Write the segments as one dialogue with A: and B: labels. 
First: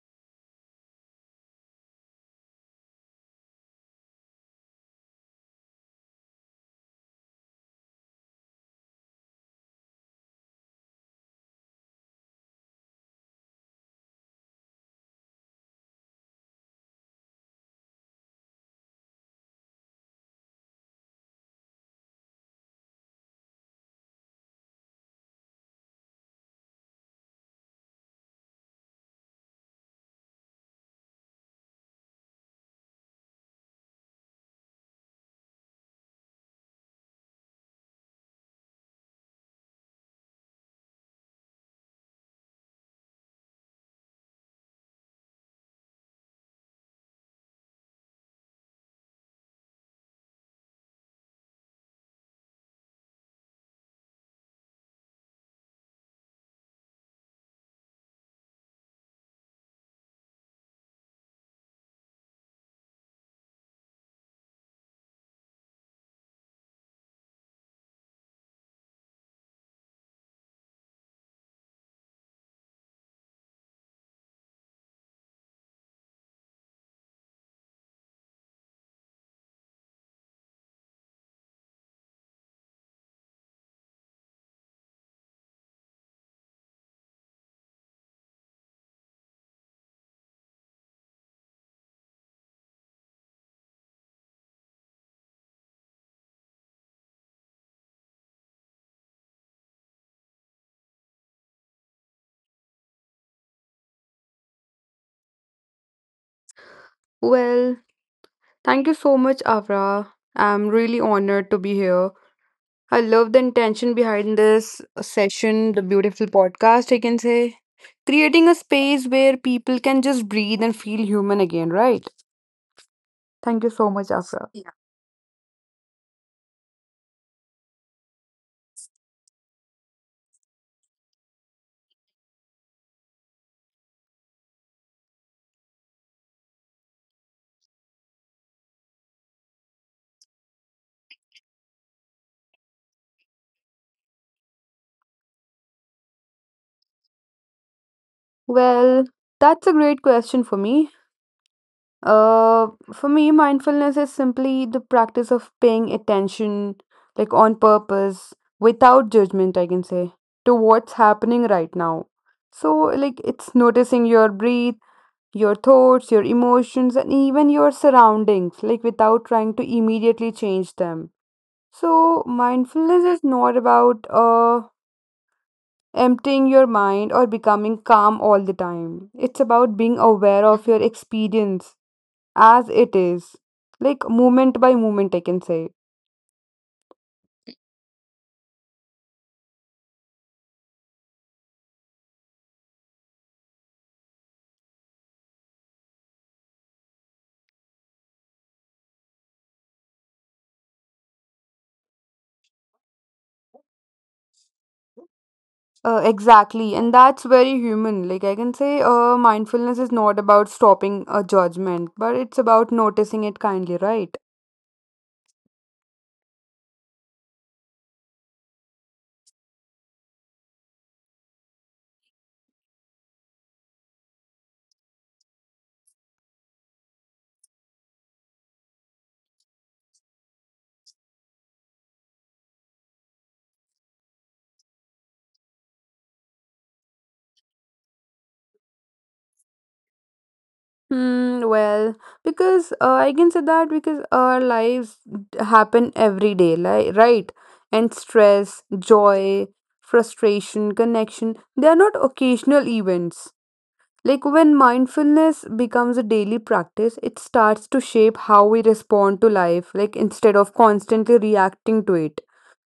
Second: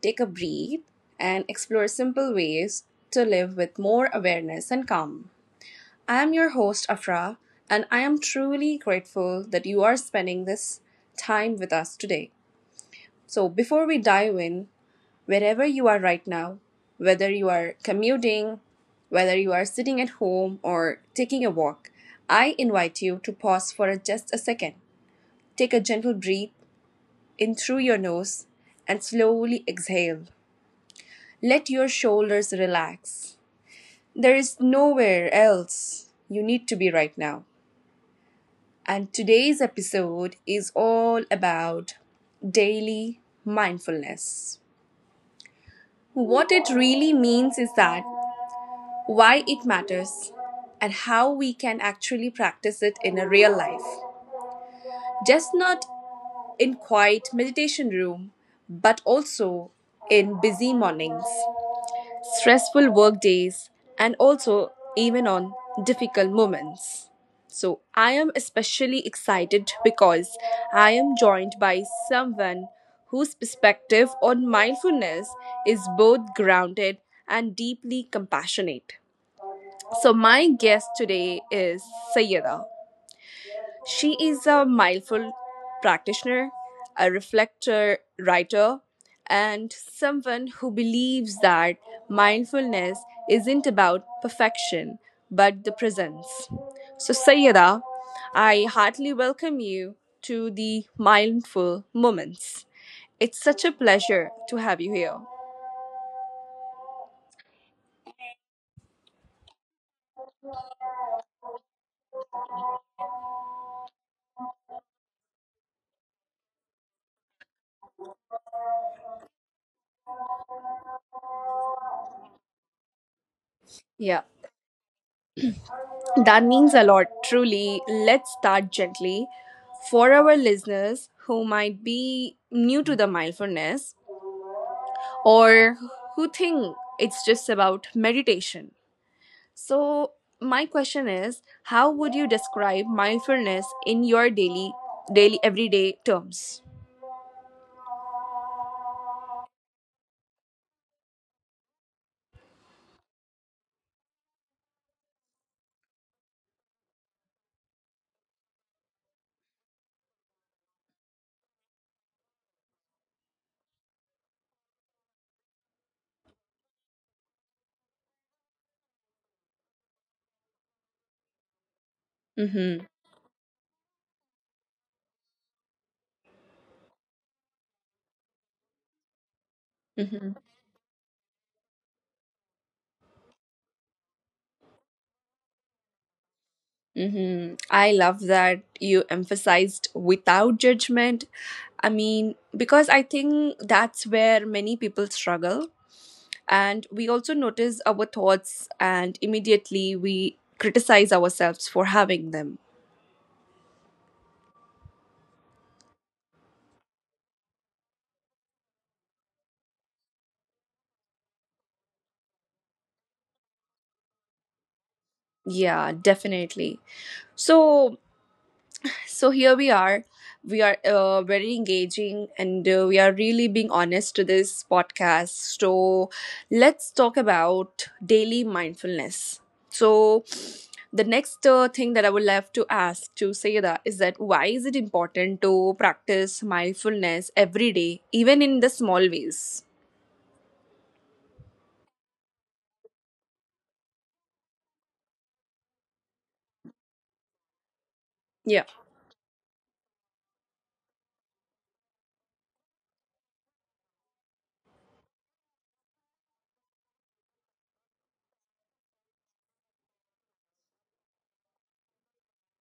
A: take a breath, and explore simple ways to live with more awareness and calm. I am your host, Afra, and I am truly grateful that you are spending this time with us today. So, before we dive in, wherever you are right now, whether you are commuting, whether you are sitting at home, or taking a walk, I invite you to pause for just a second. Take a gentle breath in through your nose and slowly exhale. Let your shoulders relax. There is nowhere else you need to be right now. And today's episode is all about daily mindfulness. What it really means is that why it matters, and how we can actually practice it in a real life. Just not in quiet meditation room, but also in busy mornings, stressful work days, and also even on difficult moments. So I am especially excited because I am joined by someone whose perspective on mindfulness is both grounded and deeply compassionate. So, my guest today is Sayeda. She is a mindful practitioner, a reflector writer, and someone who believes that mindfulness isn't about perfection but the presence. So, Sayeda, I heartily welcome you to the Mindful Moments. It's such a pleasure to have you here.
B: Well, thank you so much, Avra. I'm really honored to be here. I love the intention behind this session, the beautiful podcast, I can say. Creating a space where people can just breathe and feel human again, right? Thank you so much,
A: Yeah.
B: Afra. Yeah.
A: That means a lot, truly. Let's start gently. For our listeners who might be new to the mindfulness or who think it's just about meditation. So, my question is how would you describe mindfulness in your daily everyday terms?
B: Well, that's a great question for me. Uh, for me, mindfulness is simply the practice of paying attention, like on purpose, without judgment, I can say, to what's happening right now. So, like, it's noticing your breath, your thoughts, your emotions, and even your surroundings, like, without trying to immediately change them. So,
A: Mhm.
B: mindfulness is not about emptying your mind or becoming calm all the time. It's about being
A: Mhm.
B: aware of your experience as it is, like moment by moment, I can say.
A: Mhm. I love that you emphasized without judgment. I mean, because I think that's where many people struggle and we also notice our thoughts and immediately we criticize ourselves for having them.
B: Exactly, and that's very human, like I can say. Mindfulness is not about stopping a judgment, but it's about noticing it kindly, right?
A: Yeah, definitely. so here we are, very engaging, and we are really being honest to this podcast. So let's talk about daily mindfulness. So the next thing that I would love to ask to say that is that why is it important to practice mindfulness every day, even in the small ways?
B: Hmm, well, because I can say that because our lives happen every day, like, right? And stress,
A: Yeah.
B: joy, frustration, connection, they are not occasional events. Like when mindfulness becomes a daily practice, it starts to shape how we respond to life, like instead of constantly reacting to it.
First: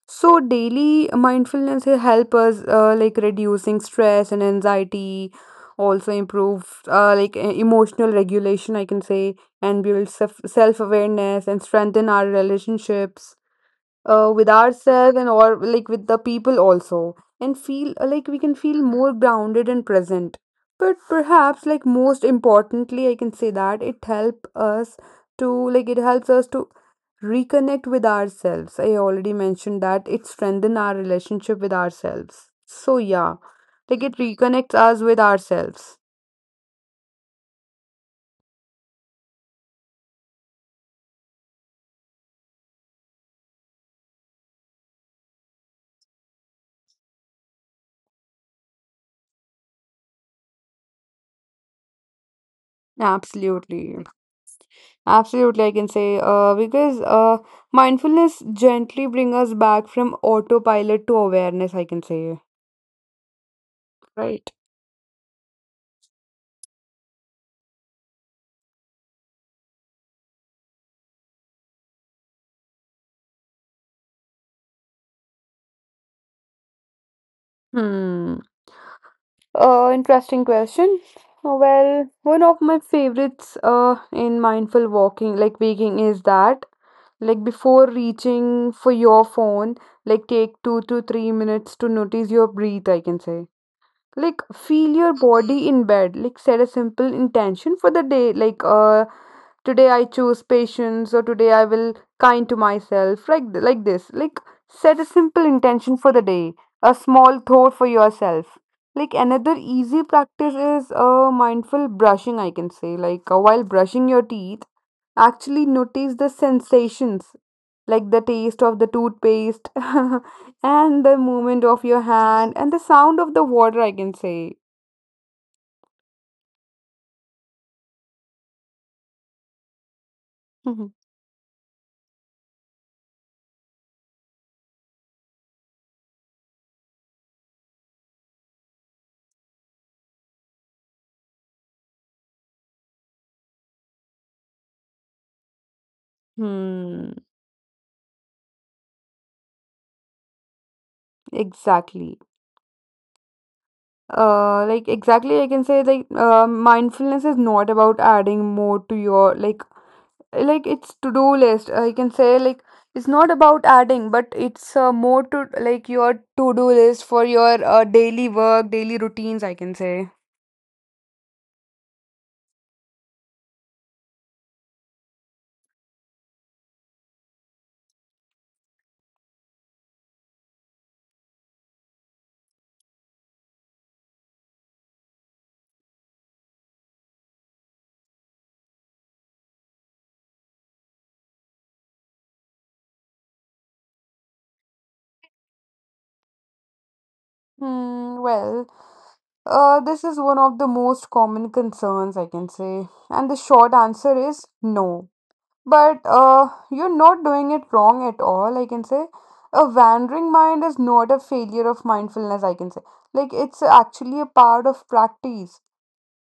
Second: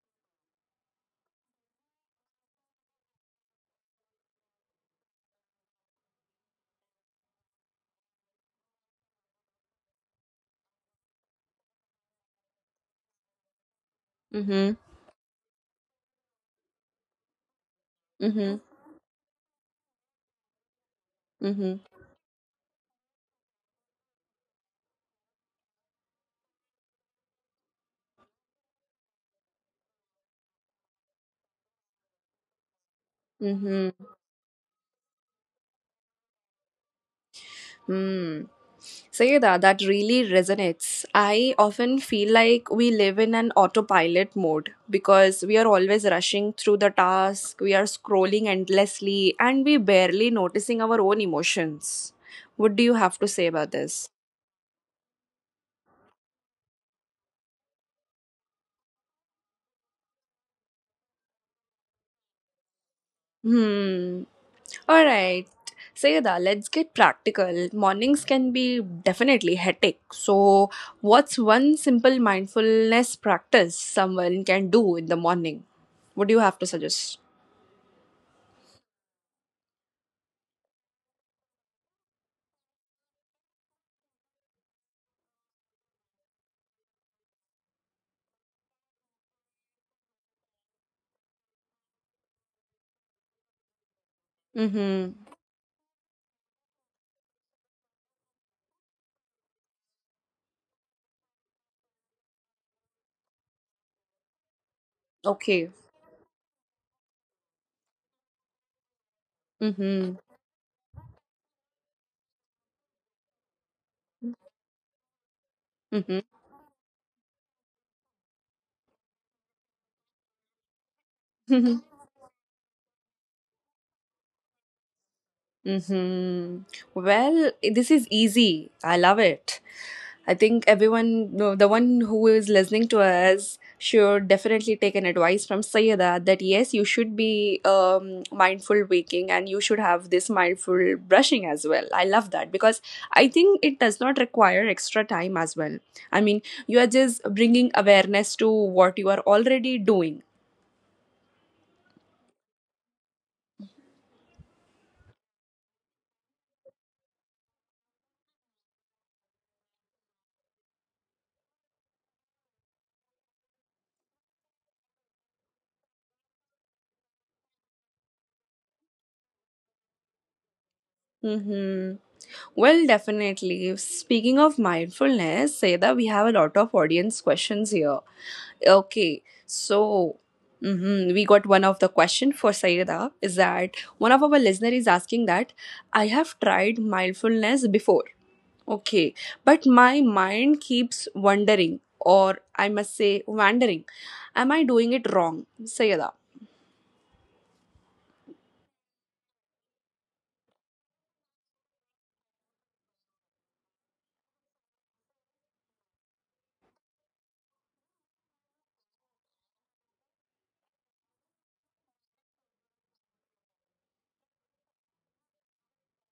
B: So daily mindfulness will help us like reducing stress and anxiety, also improve like emotional regulation, I can say, and build self awareness and strengthen our relationships with
A: Mm-hmm.
B: ourselves, and or like with the people also, and feel like we can
A: Mm-hmm.
B: feel more grounded and present. But perhaps,
A: Mm-hmm.
B: like, most importantly, I can say that it help us to, like, it helps us to reconnect with ourselves. I already mentioned that it strengthen our relationship with ourselves, so yeah, like
A: Mm-hmm.
B: it reconnects us with ourselves.
A: Mm. Sayeda, that really resonates. I often feel like we live in an autopilot mode because we are always rushing through the task, we are scrolling endlessly, and we barely noticing our own emotions. What do you have to say about
B: Absolutely.
A: this?
B: Absolutely, I can say because mindfulness gently bring us back from autopilot to awareness, I can say.
A: Hmm.
B: Right.
A: All right, Sayada, let's get practical. Mornings can be definitely hectic. So, what's one simple mindfulness practice someone can do in the morning? What do you have to suggest?
B: Hmm. Interesting question. Well, one of my favorites in mindful walking, like waking, is that, like, before reaching for your phone, like take 2 to 3 minutes to notice your breath, I can say. Like feel your
A: Mm-hmm.
B: body in bed, like set a simple intention for the day, like today I choose patience, or today I will kind to myself, like this, like, set a simple
A: Okay.
B: intention for the day, a small thought for yourself. Like, another easy
A: Mm-hmm.
B: practice is a mindful brushing, I can say. Like while brushing your teeth, actually notice the
A: Mm-hmm.
B: sensations, like the taste of the toothpaste and the movement of your hand and the sound of the water, I can say.
A: mm-hmm. Well, this is easy. I love it. I think everyone, no, the one who is listening to us, should definitely take an advice from Sayada that yes, you should be mindful waking and you should have this mindful brushing as well. I love that because I think it does not require extra time as well. I mean, you are
B: hmm
A: just bringing awareness to what you are already doing.
B: exactly uh like exactly I can say, like mindfulness is not about adding more to your, like it's to do list, I can say. Like, it's not about adding, but it's more to, like, your to do list for your daily work, daily routines, I can say.
A: Mm-hmm. Well, definitely. Speaking of mindfulness, say we have a lot of audience questions here. Okay, so mhm, we got one of the question for Saida is that one of our listener is asking that I have tried mindfulness before. Okay, but my mind keeps wandering, or I must say wandering. Am I doing it wrong, Saida?
B: Hmm, well, this is one of the most common concerns, I can say. And the short answer is no. But You're not doing it wrong at all, I can say. A wandering mind is not a failure of mindfulness, I can say. Like, it's actually a part of practice.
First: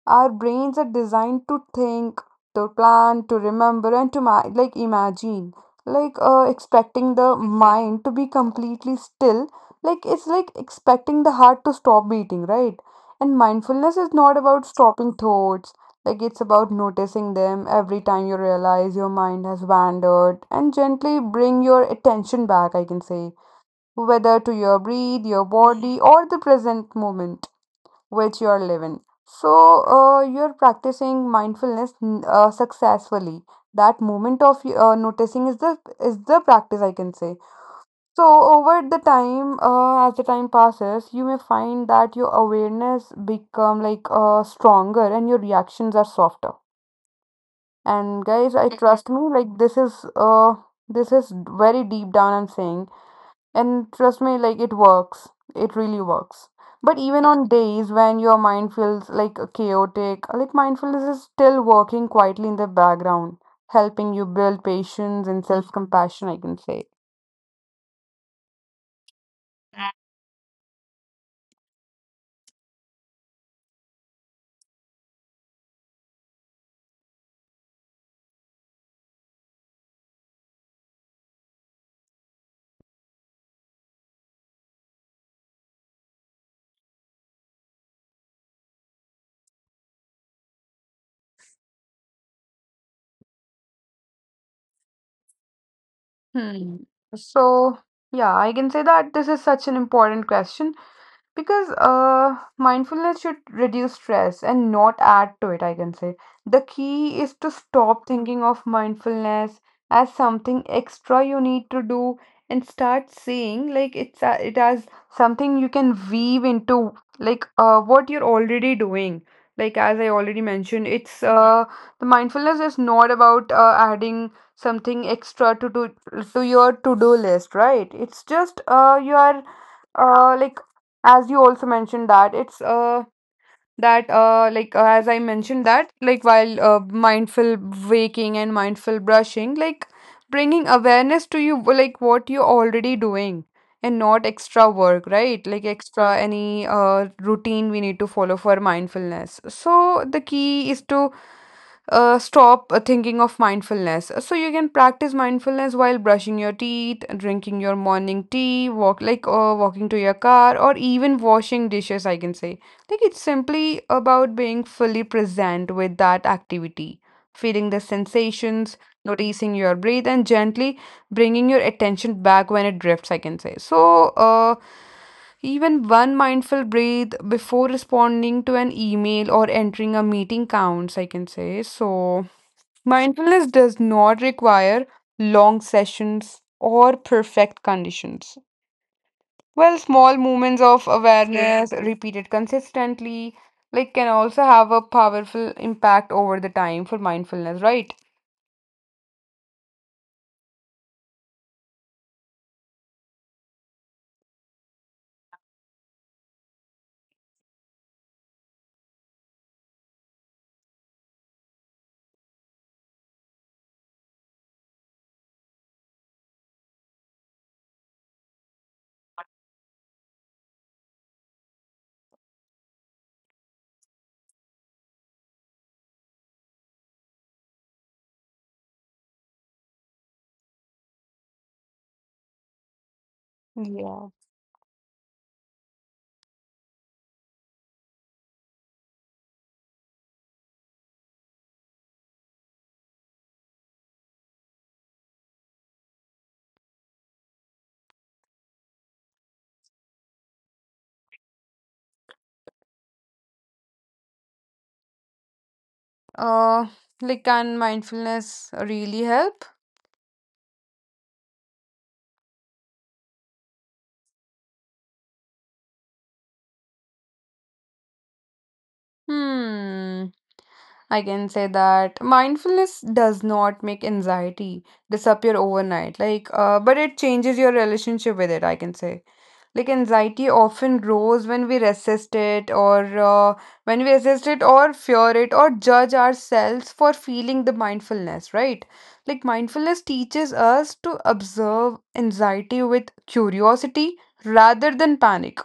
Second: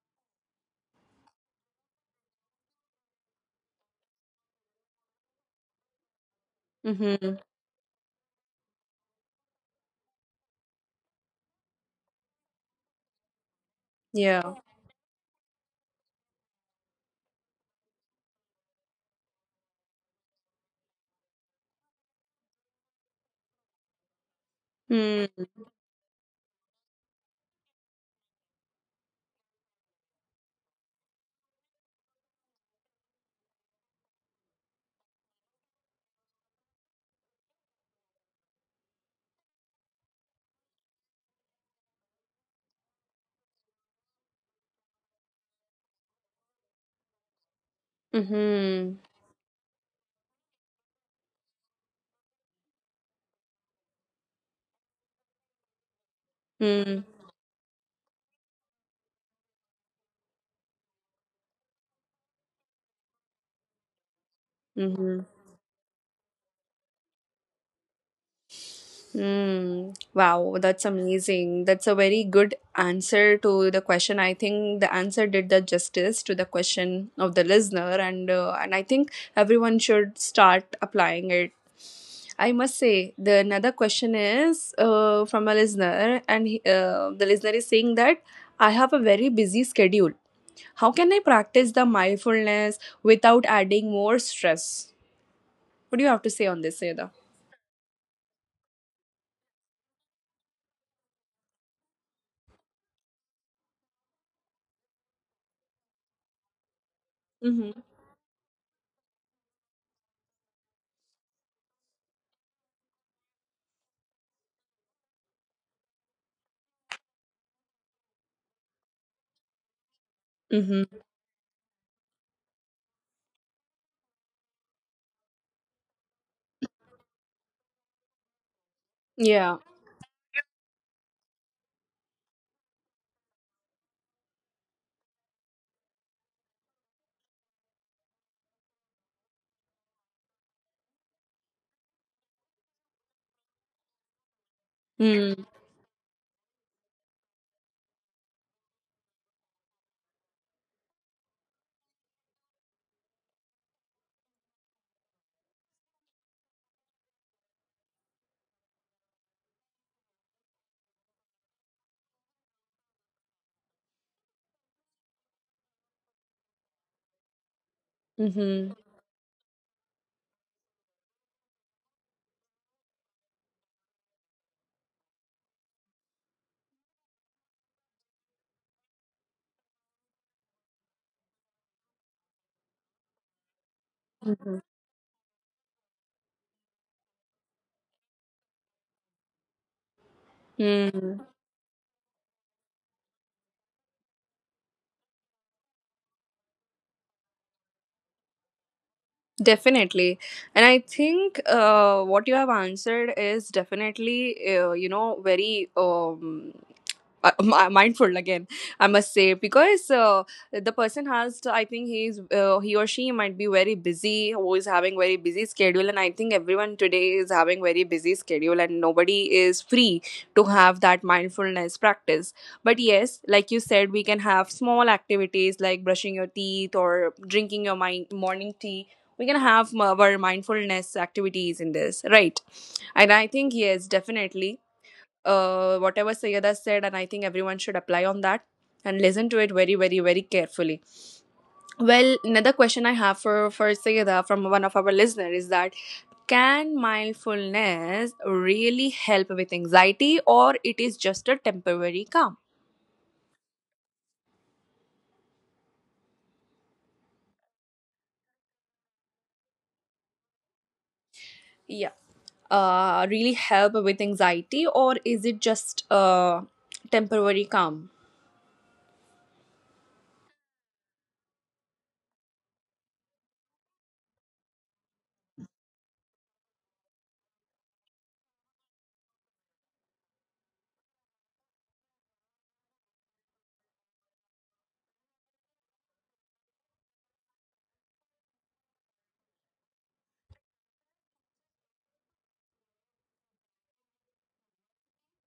B: Our brains are designed to think, to plan, to remember, and to like imagine. Like expecting the
A: Mm-hmm.
B: mind to be completely still, like it's like expecting the heart to stop beating, right? And mindfulness is not
A: Yeah.
B: about stopping thoughts. Like, it's about noticing them. Every time you realize your mind has wandered and gently bring your attention back, I can say, whether to your breath,
A: Mm-hmm.
B: your body, or the present moment which you are living. So you're practicing mindfulness successfully. That moment of noticing is the practice, I can say. So over the time, as the time passes, you may find that your awareness become like stronger and your reactions are softer. And guys, I
A: Mm-hmm.
B: trust me, like this is very deep down. I'm saying and trust me, like it works. It really works. But even on days when your mind feels like chaotic, like mindfulness is still working quietly in the background, helping you build
A: mm-hmm.
B: patience and self-compassion, I can say.
A: Mm, wow, that's amazing. That's a very good answer to the question. I think the answer did the justice to the question of the listener, and I think everyone should start applying it. I must say the another question is from a listener, and the listener is saying that I have a very busy schedule. How can I practice the mindfulness without adding more stress? What do you have to say on
B: Hmm.
A: this, Seda?
B: So, yeah, I can say that this is such an important question. Because mindfulness should reduce stress and not add to it, I can say. The key is to
A: Mm-hmm.
B: stop thinking of mindfulness as something extra you need to do, and start seeing like it's a, it as something you can weave into like what you're already doing. Like, as I already mentioned,
A: Mm-hmm.
B: it's the mindfulness is not about adding something extra to do to your to-do list, right? It's just you are
A: Yeah.
B: uh, like as you also mentioned that as I mentioned that like while mindful waking and mindful brushing, like bringing awareness to you, like what you're already doing, and not extra work,
A: Mm.
B: right? Like extra any routine we need to follow for mindfulness. So the key is to stop thinking of mindfulness. So you can practice mindfulness while brushing your teeth, drinking your morning tea, walking to your car, or even washing dishes, I can say. Think it's simply about being fully present with that activity, feeling the sensations,
A: Mhm.
B: noticing your breath, and gently bringing your attention back when it drifts, I can say. So, uh, even one mindful breath before responding to an email or entering a meeting counts, I can say. So, mindfulness does not require long sessions or perfect conditions. Well, small moments of awareness repeated consistently, like can also have a powerful impact over the time for mindfulness, right?
A: Definitely. And I think what you have answered is definitely, very mindful again, I must say, because the person has to, I think he or she might be very busy, who is having very busy schedule. And I think everyone today is having very busy schedule and nobody is free to have that mindfulness practice. But yes, like you said, we can have small activities like brushing your teeth or drinking your morning tea. We can have our mindfulness activities in this, right? And I think, yes,
B: Yeah.
A: definitely, whatever Sayada said, and I think everyone should apply on that and listen to it very, very, very carefully. Well, another question I have for Sayada from one of our listeners is that can mindfulness really help with anxiety, or it is just a temporary calm?
B: Uh, like, can mindfulness really help?
A: Yeah. Really help with anxiety, or is it just a temporary calm?
B: Hmm. I can say that mindfulness does not make anxiety disappear overnight, like, but it changes your relationship with it, I can say. Like, anxiety often grows when we resist it, or fear it, or judge ourselves for feeling the mindfulness, right? Like, mindfulness teaches us to observe anxiety with curiosity rather than panic.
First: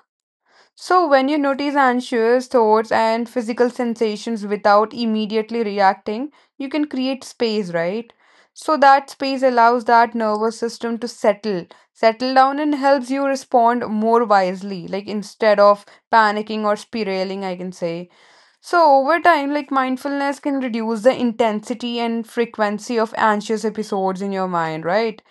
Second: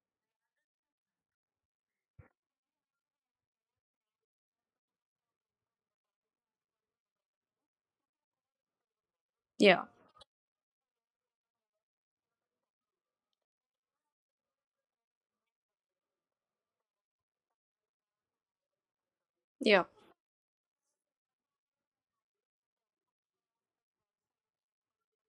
B: So, when you notice anxious thoughts and physical sensations without immediately reacting, you can create space, right? So, that space
A: Yeah,
B: allows that nervous system to settle down, and helps you respond more wisely, like instead of panicking or spiraling, I can say. So, over time, like
A: yeah.
B: mindfulness can reduce the intensity and frequency of anxious episodes in your mind, right?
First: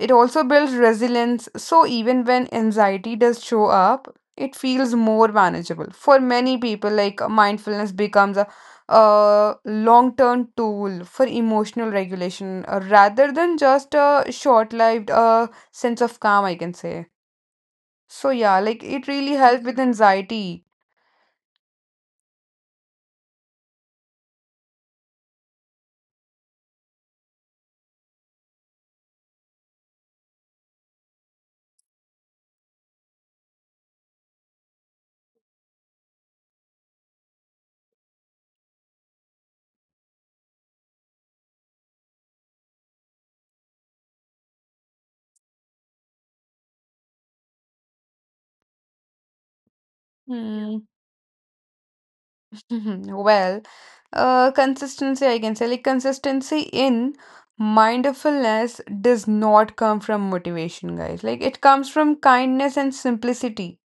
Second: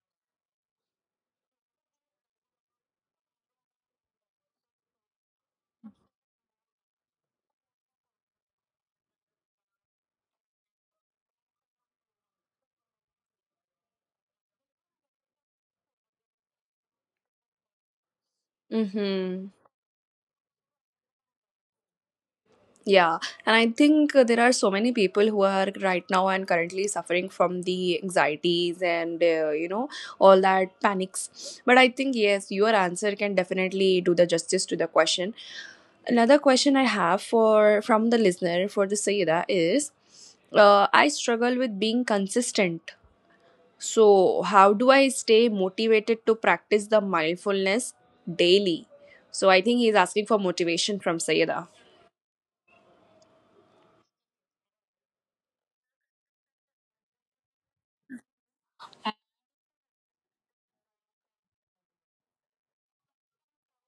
B: It also builds resilience, so even when anxiety does show up, it feels more manageable. For many people, like mindfulness becomes a long term tool for emotional regulation, rather than just a short lived sense of calm, I can say. So, yeah, like it really
A: Mm-hmm.
B: helps with anxiety.
A: Yeah, and I think there are so many people who are right now and currently suffering from the anxieties and all that panics. But I think yes, your answer can definitely do the justice to the question. Another question I have for from the listener for the Sayeda is, I struggle with being consistent. So how do I stay motivated to practice the mindfulness daily? So I think he's asking for
B: Hmm.
A: motivation from Sayeda.
B: Well, consistency, I can say, like consistency in mindfulness does not come from motivation, guys. Like, it comes from kindness and simplicity.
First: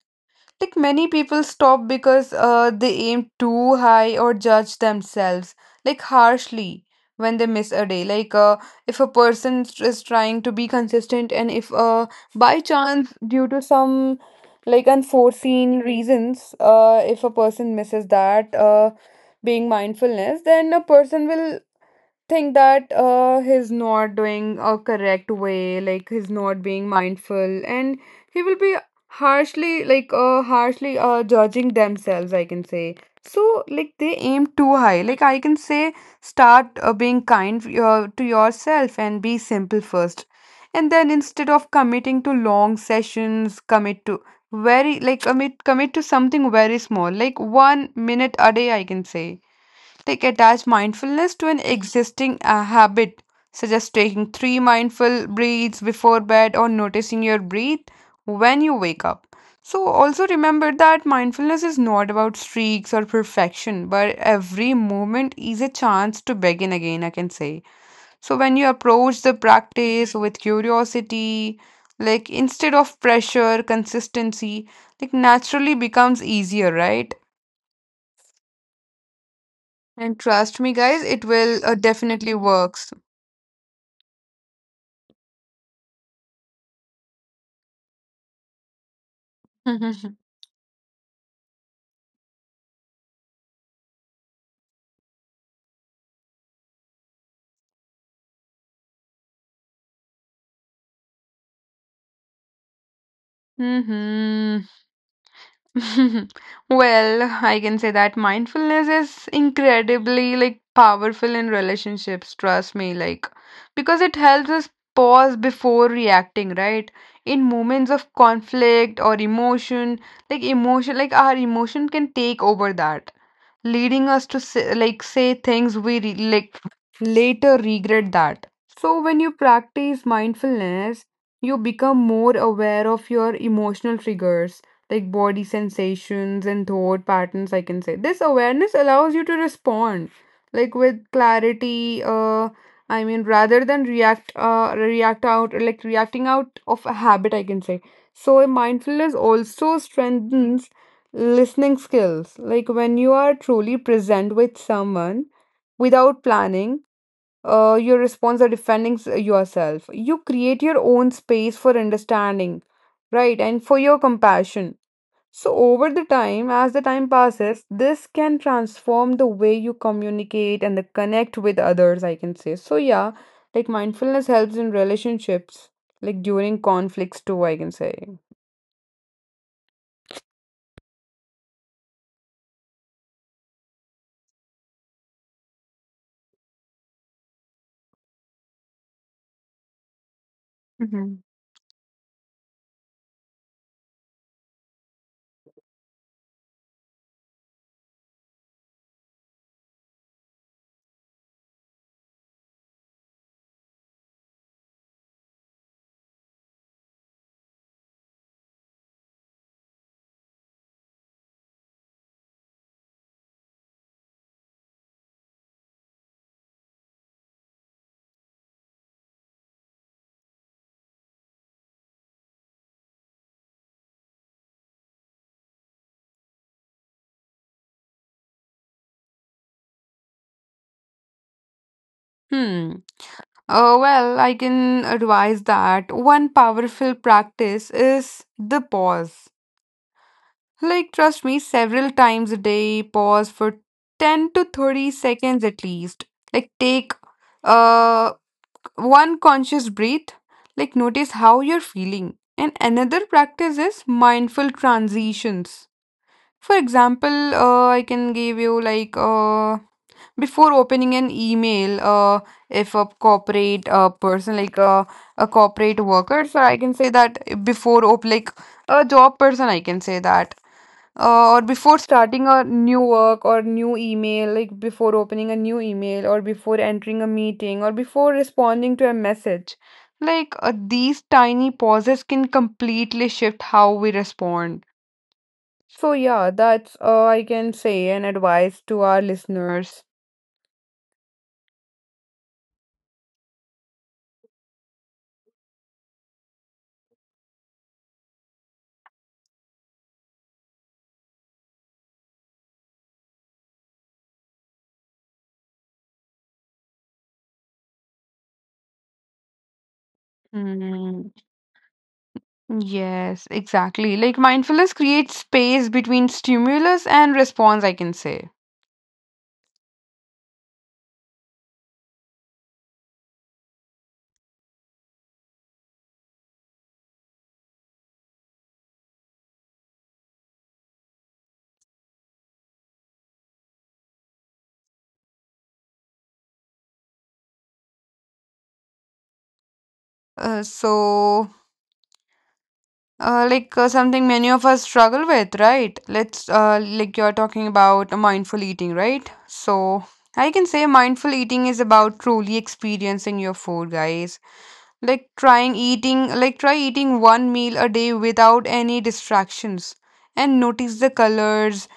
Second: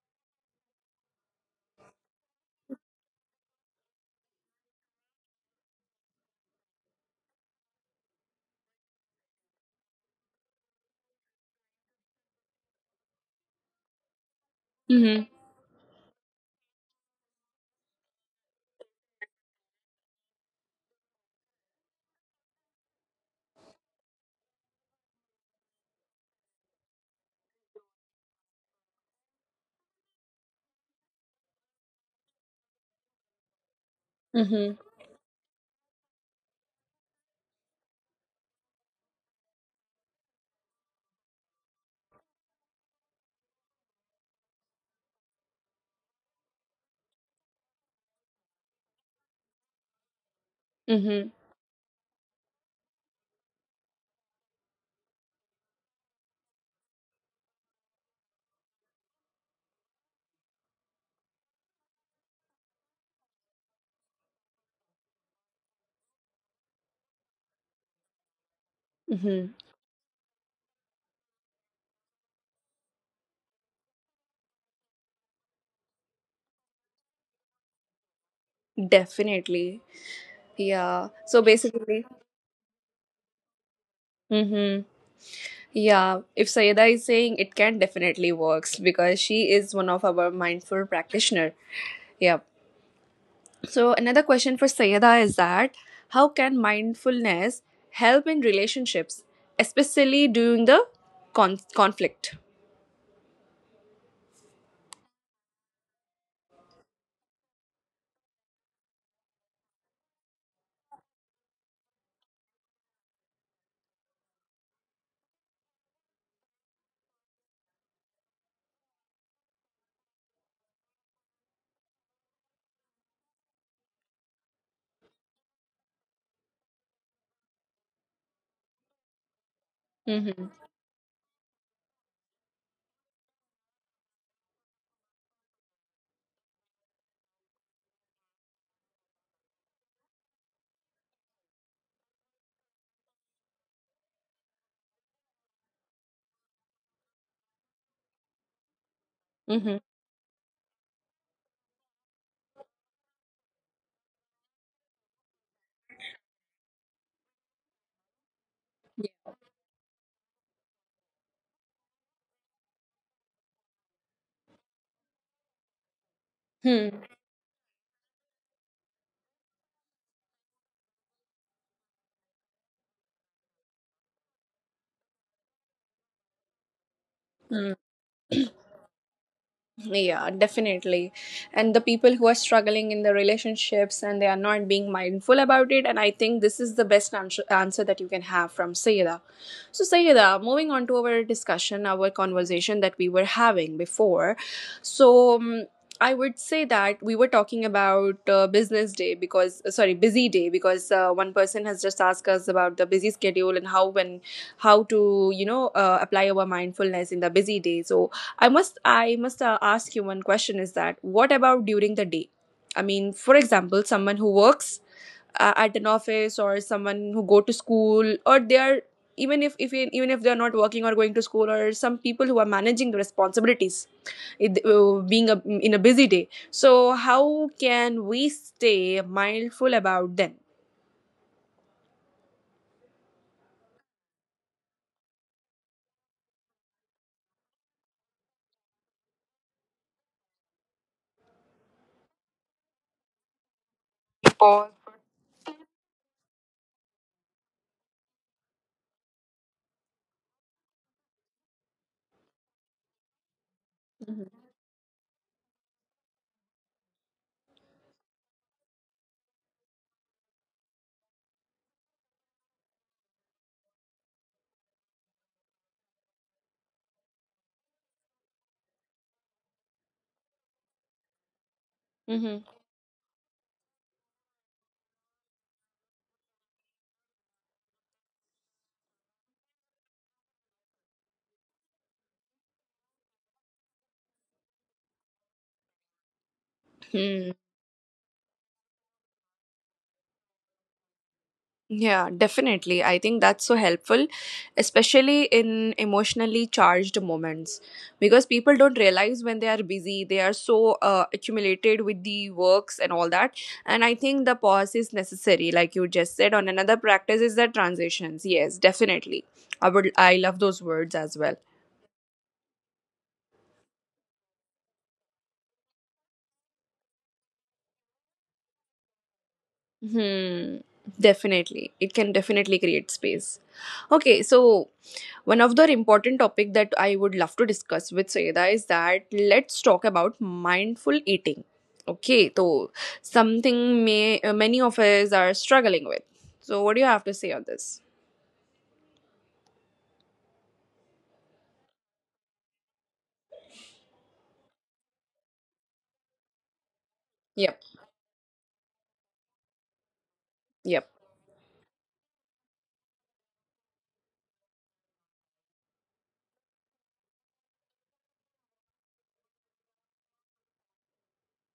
B: Like many people stop because they aim too high or judge themselves like harshly when they miss a day. Like if a person is trying to be consistent, and if by chance due to some like
A: Mm-hmm.
B: unforeseen reasons, if a person misses that being mindfulness, then a person will think that he's not doing a correct way, like he's not being mindful, and he will be harshly, like harshly judging themselves, I can say. So, like they aim too
A: Mm-hmm.
B: high. Like I can say, start being kind to yourself and be simple first, and then instead of committing to long sessions, commit to something very small, like 1 minute a day, I can say. Like attach mindfulness
A: Mm-hmm.
B: to an existing habit, such as taking three mindful breaths before bed or noticing your breath when you wake up. So, also remember that mindfulness is not about streaks or perfection, but every moment is a chance to begin again, I can say. So, when you approach the
A: Mm-hmm.
B: practice with curiosity, like instead of pressure, consistency, like naturally becomes easier, right?
A: Definitely.
B: And trust me, guys,
A: Yeah.
B: it
A: So
B: will
A: basically,
B: definitely works.
A: mm-hmm, yeah, if Sayeda is saying it can definitely works because she is one of our mindful practitioner. Yeah. So another question for Sayeda is that how can mindfulness help in relationships, especially during the conflict?
B: hmm well, I can say that mindfulness is incredibly like powerful in relationships, trust me, like because it helps us pause before reacting, right? In moments of conflict or emotion, like our emotion can take over that, leading us to say, like say things we like later regret that. So when you practice
A: Mm-hmm.
B: mindfulness, you become more aware of your emotional triggers, like body sensations and thought patterns, I can say. This awareness allows you to respond like with clarity, I mean rather than reacting out of a habit, I can say. So a mindfulness also strengthens listening skills. Like when you are truly present with someone without planning, your response or defending yourself. You create your own space for understanding, right? And for your compassion. So, over the time, as the time
A: Mm-hmm.
B: passes, this can transform the way you communicate and the connect with others, I can say. So, yeah, like mindfulness helps in relationships, like during conflicts too, I can say.
A: Yeah, definitely. And the people who are struggling in the relationships and they are not being mindful about it. And I think this is the best answer that you can have from Sayeda. So, Sayeda, moving on to
B: hmm
A: our discussion, our conversation that we were having before. So, I would say that we were talking about business day because, sorry, busy day because one person has just asked us about the busy schedule and how when how to you know apply our mindfulness in the busy day. So I must ask you one question: Is that what about during the day? I mean, for example, someone who works at an office, or someone who go to school, or they are, even if, they're not working or going to school, or some people who are managing the responsibilities, being in a busy day. So how can we stay mindful about them?
B: Hmm. Well, I can advise that one powerful practice is the pause. Like, trust me, several times a day, pause for 10 to 30
A: Pause.
B: seconds at least. Like, take uh, one conscious breath, like, notice how you're feeling. And another practice is mindful transitions. For example, I can give you like before opening an email if a corporate person like a corporate worker, so I can say that like a job person I can say that or before starting a
A: Mm-hmm.
B: new work or new email, like before opening a new email or before entering a meeting or before responding to a message, like these tiny pauses can completely shift how we respond. So yeah, that's I can
A: Hmm.
B: say an advice to our listeners.
A: Yeah, definitely. I think that's so helpful, especially in emotionally charged moments, because people don't realize when they are busy, they are so accumulated with the works and all that. And I think the pause is necessary, like you just said. On another practice is the transitions. Yes, definitely. I would. I love those
B: Hmm.
A: words as well.
B: Yes, exactly. Like mindfulness creates space between stimulus and response, I can say.
A: Hmm. Definitely, it can definitely create space. Okay, so one of the important topic that I would love to discuss with Sayeda is that let's talk about mindful eating. Okay, so something may many of us are struggling with. So what do you have to say on this?
B: Uh, so, like something many of us struggle with, right? Let's, like you're talking
A: Yep.
B: about mindful eating, right? So, I can say
A: Yep.
B: mindful eating is about truly experiencing your food, guys. Like try eating one meal a day without any distractions and notice the colors,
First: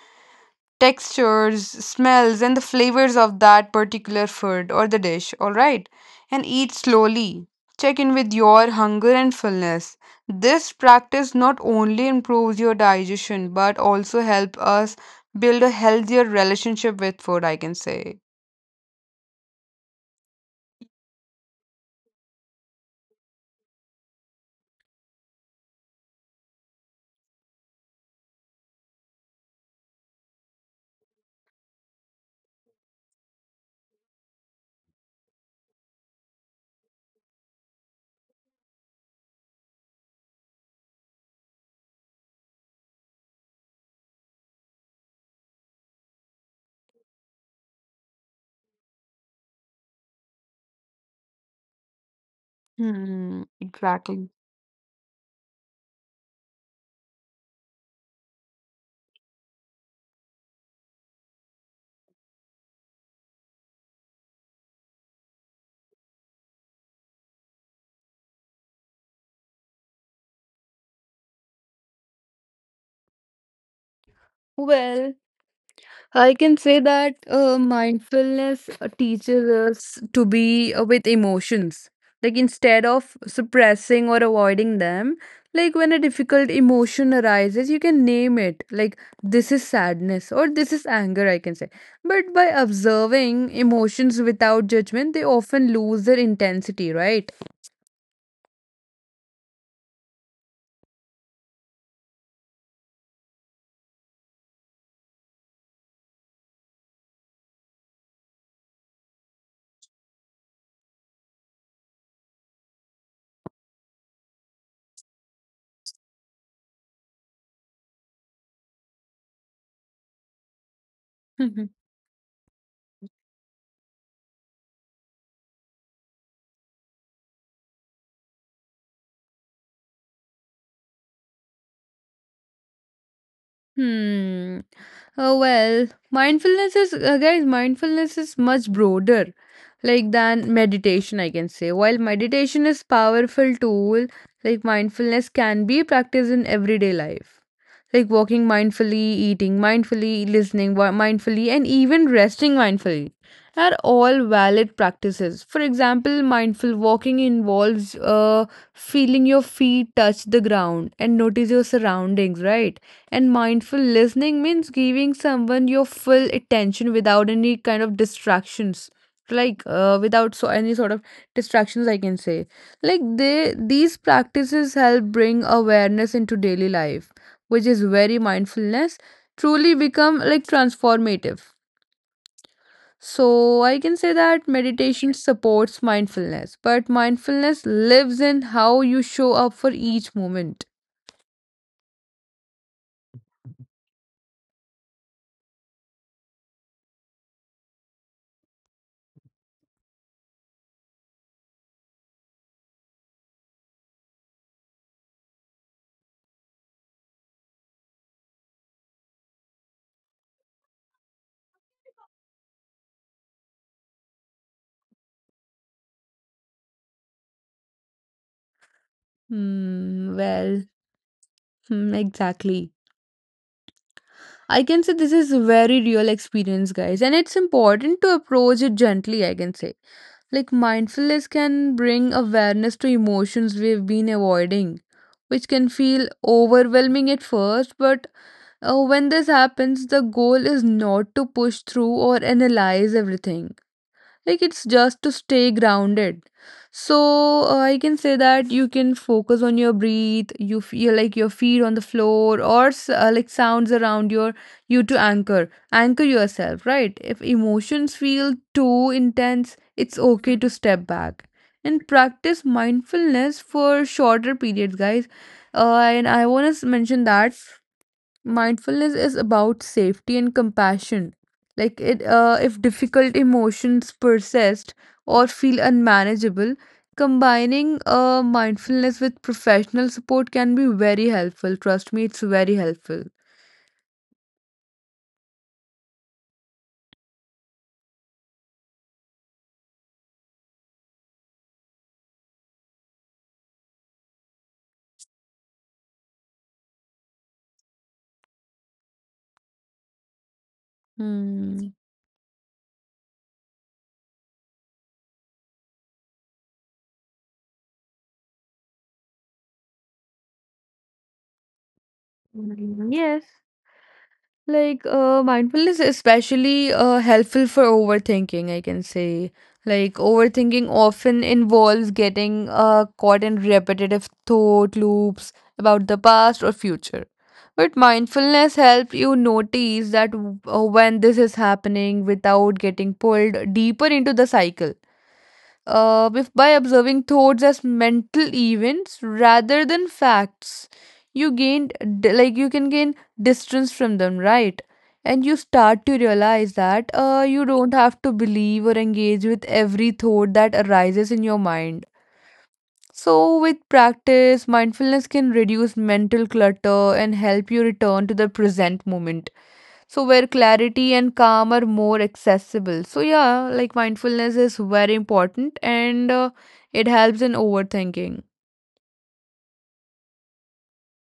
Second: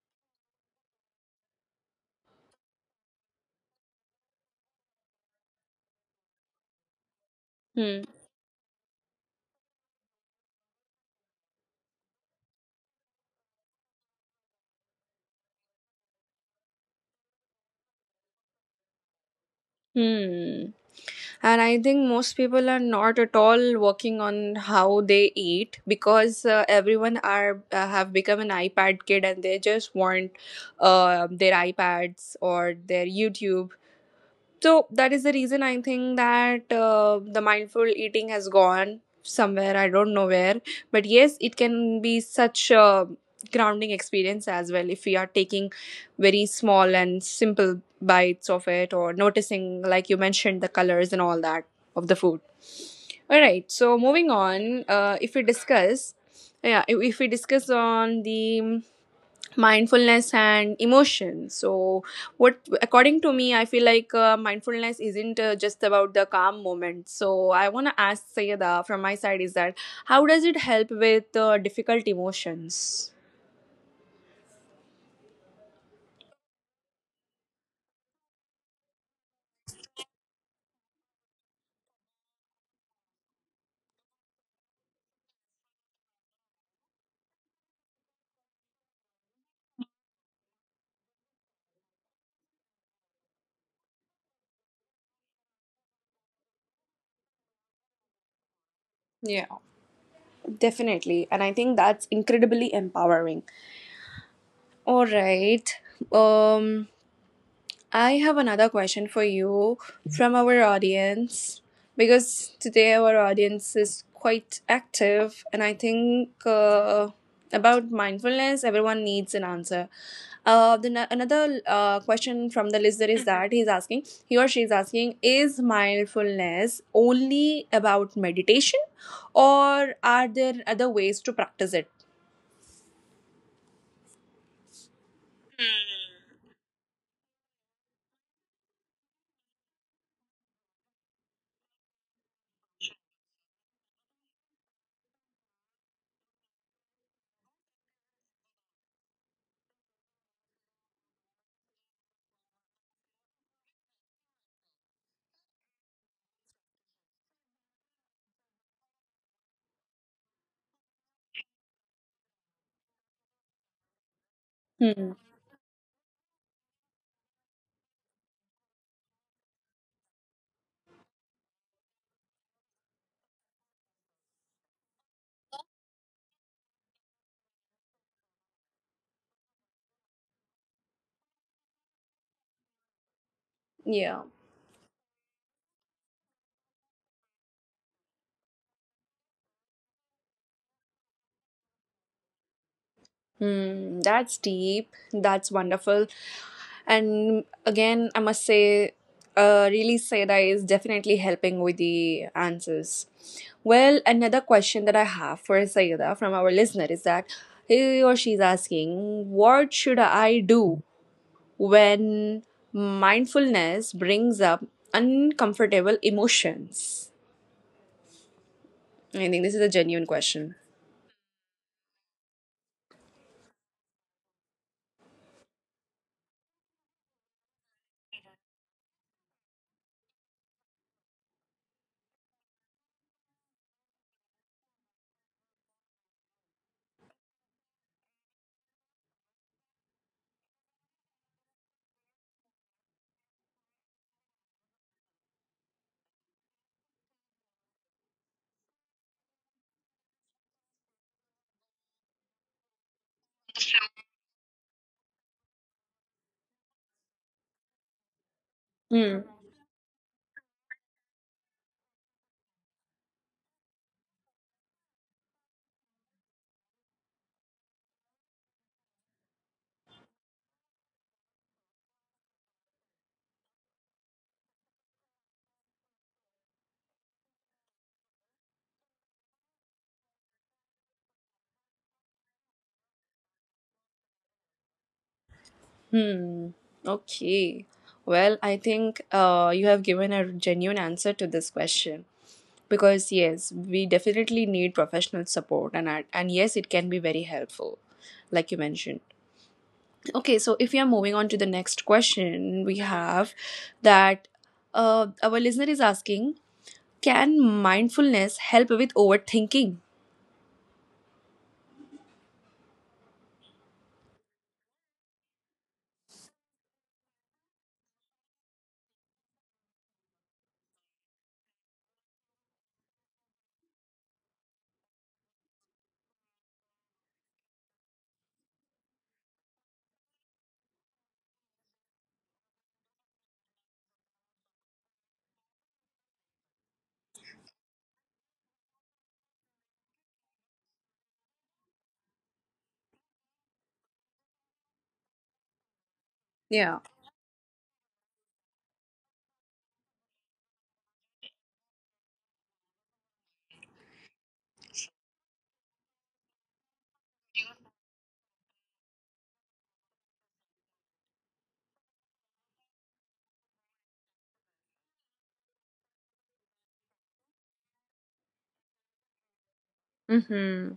B: textures, smells, and the flavors of that particular food or the dish, alright? And eat slowly. Check
A: Hmm.
B: in with your hunger and fullness. This practice not only improves your digestion but also help us build a healthier relationship with food, I can say.
A: Hmm. And I think most people are not at all working on how they eat because everyone are have become an iPad kid and they just want their iPads or their YouTube. So that is the reason I think that the mindful eating has gone somewhere, I don't know where, but yes, it can be such a grounding experience as well if we are taking very small and simple bites of it or noticing, like you mentioned, the colors and all that of the food.
B: Hmm,
A: All right, so
B: exactly.
A: moving on, if we discuss, yeah, if we discuss on the mindfulness and emotion. So what, according to me, I feel like mindfulness isn't just about the calm moment. So I want to ask Sayada from my side is that how does it help with difficult emotions?
B: Well, I can say that mindfulness teaches us to be with emotions. Like instead of suppressing or avoiding them, like when a difficult emotion arises, you can name it. Like this is sadness or this is anger, I can say. But by observing emotions without judgment, they often lose their intensity, right?
A: Yeah. Definitely, and I think that's incredibly empowering. All right. um I have another question for you from our audience, because today our audience is quite active, and I think about mindfulness, everyone needs an answer. Then another question from the listener is that he or she is asking, is mindfulness only about meditation, or are there other ways to practice it?
B: Hmm. Oh, well, mindfulness is, guys, mindfulness is much broader, like, than meditation, I can say. While meditation is powerful tool, like, mindfulness can be practiced in everyday life, like walking mindfully, eating mindfully, mindfully, and even resting mindfully are all valid practices. For example, mindful walking involves feeling your feet touch the ground and notice your surroundings, right? And mindful listening means giving
A: Hmm.
B: someone your full attention without any kind of distractions, like without any sort of distractions, I can say. Like they these practices help bring awareness into daily life, which is very mindfulness, truly become like transformative. So I can say
A: Yeah.
B: that meditation supports mindfulness, but mindfulness lives in how you show up for each moment.
A: Hmm, that's deep. That's wonderful. And again, I must say, really, Seda is definitely helping with the answers. Well, another question that I have for Sayeda from our listener is that he or she is asking, what should I do when mindfulness brings up uncomfortable emotions? I think this is a
B: Hmm,
A: genuine
B: well,
A: question.
B: exactly. I can say this is a very real experience, guys, and it's important to approach it gently, I can say. Like, mindfulness can bring awareness to emotions we've been avoiding, which can feel overwhelming at first. But when this happens, the goal is not to push through or analyze everything. Like it's just to stay grounded. So I can say that you can focus on your breath. You feel like your feet on the floor, or like sounds around your you, to anchor yourself. Right? If emotions feel too intense, it's okay to step back and practice mindfulness for shorter periods, guys. And I want to mention that mindfulness is about safety and compassion. Like it, if difficult emotions persist or feel unmanageable, combining mindfulness with professional support can be very helpful. Trust me, it's very helpful.
A: Hmm. Okay. Well, I think you have given a genuine answer to this question, because yes, we definitely need professional support, and yes, it can be very helpful, like you mentioned. Okay, so if we are moving on to the
B: Hmm.
A: next question, we have that our listener is asking, can mindfulness help with overthinking?
B: Yes. Like, mindfulness is especially helpful for overthinking, I can say. Like, overthinking often involves getting caught in repetitive thought loops about the past or future. But mindfulness helps you notice that when this is happening without getting pulled deeper into the cycle. If by observing thoughts as mental events rather than facts, you gained you can gain distance from them, right? And you start to realize that
A: Yeah.
B: you don't have to believe or engage with every thought that arises in your mind. So with practice, mindfulness can reduce mental clutter and help you return to the present moment, where clarity and calm are more accessible. So, yeah, like mindfulness is very important, and it helps in overthinking.
A: Mm-hmm.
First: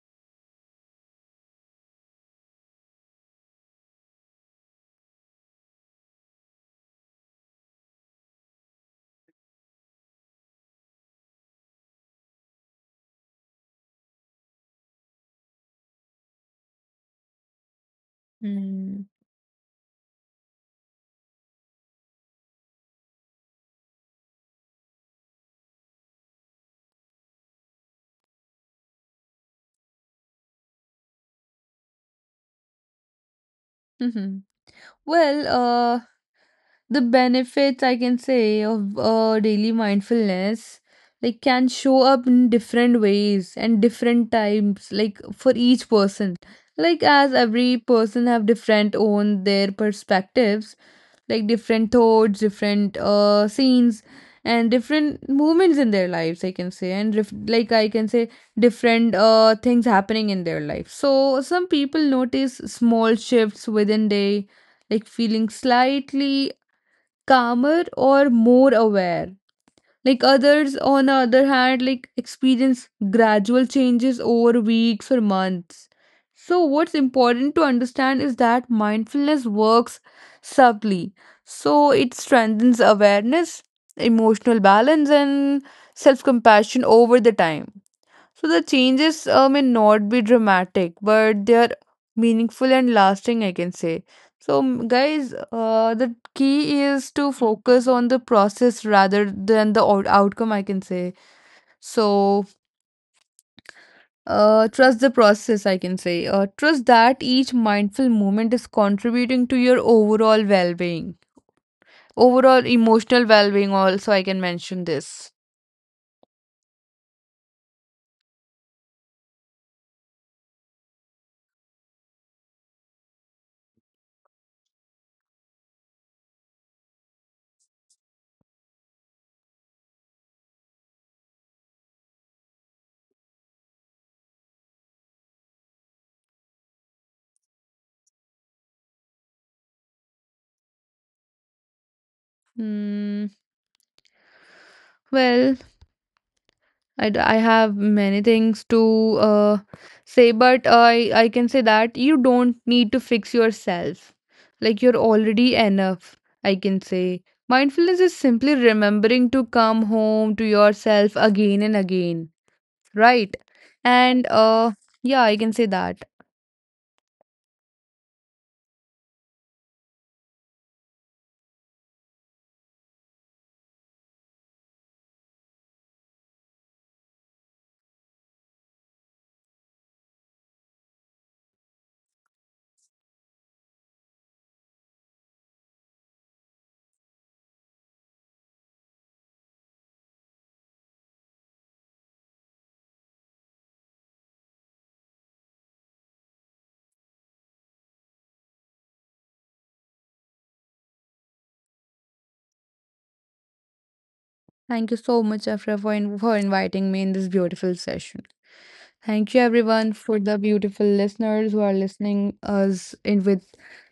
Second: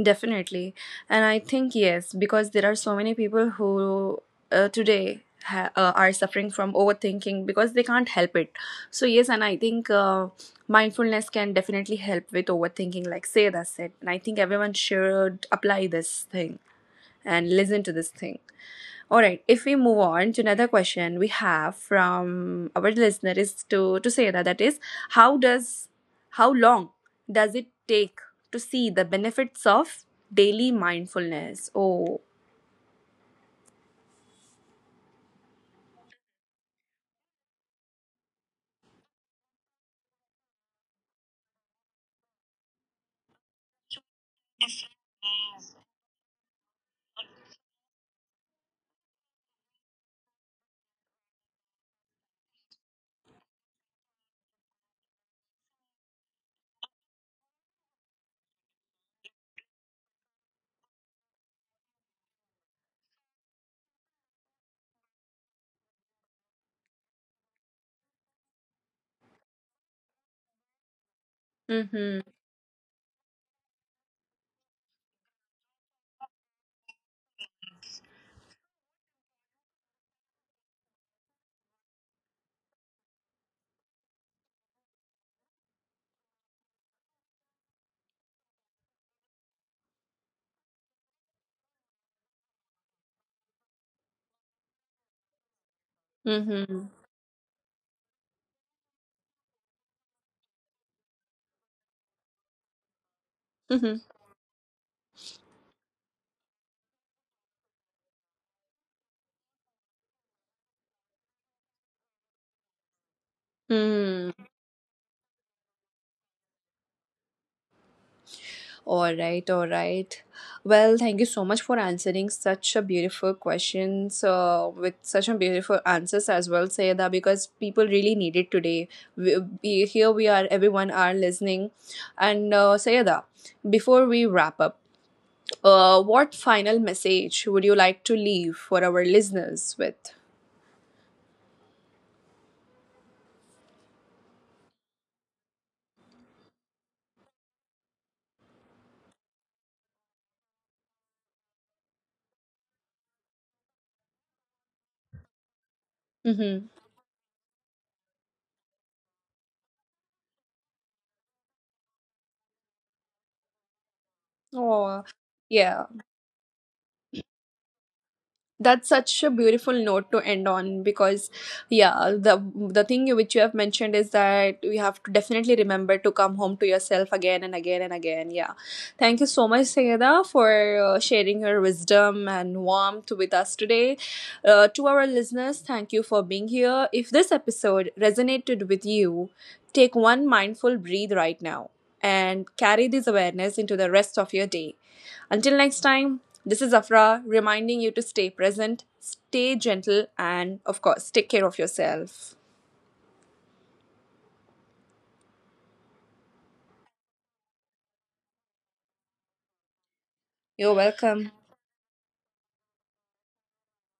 A: Definitely. And I think, yes, because there are so many people who today are suffering from overthinking because they can't help it. So, yes, and I think mindfulness can definitely help with overthinking, like Sayada said. And I think everyone should apply this thing and listen to this thing.
B: Mm.
A: All right. If we move on to another question we have from our listener is to say that that is how does how long does it take to see the benefits of daily mindfulness? Oh.
B: Mm-hmm. Well, the benefits I can say of daily mindfulness like can show up in different ways and different times, like for each person, like as every person have different own their perspectives, like different thoughts, different scenes, and different movements in their lives, I can say. And I can say different things happening in their life. So some people notice small shifts within day, like feeling slightly calmer or more aware. Like others, on the other hand, like
A: Mm-hmm.
B: experience gradual changes over weeks or months. So, what's important to understand is that mindfulness works subtly. So, it strengthens awareness, emotional balance, and self compassion over the time. So the changes may not be dramatic, but they are meaningful and lasting, I can say. So, guys, the key
A: Mm-hmm.
B: is to focus on the process rather than the outcome, I can say. So,
A: Mm-hmm.
B: trust the process, I can say. Trust that each mindful moment is contributing to your overall well being, overall emotional well being, also, I can
A: mm-hmm.
B: mention this.
A: All right, all right. Well, thank you so much for answering such a beautiful questions with such a beautiful answers as well, Sayeda, because people really need it today. We, here we are, everyone are listening. And Sayeda, before we wrap up, what final message would you like to leave for our listeners with?
B: Hmm. Well, I have many things to say, but I can say that you don't need to fix yourself. Like you're already enough, I
A: Mm-hmm.
B: can say. Mindfulness is simply remembering to come home to yourself again and again, right? And
A: Oh,
B: yeah, I can say
A: yeah.
B: that.
A: That's such a beautiful note to end on, because yeah, the thing which you have mentioned is that we have to definitely remember to come home to yourself again and again and again. Yeah, thank you so much, Sayeda, for sharing your wisdom and warmth with us today. To our listeners, thank you for being here. If this episode resonated with you, take one mindful breathe right now and carry this awareness into the rest of your day. Until next time, this is Afra reminding you to stay present, stay gentle, and of course, take care of yourself.
B: Thank you so much, Afra, for, for inviting me in this beautiful session. Thank you, everyone, for the
A: You're
B: beautiful
A: welcome.
B: listeners who are listening us in with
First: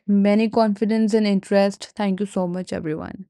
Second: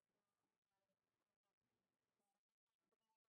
B: many confidence and interest. Thank you so much, everyone.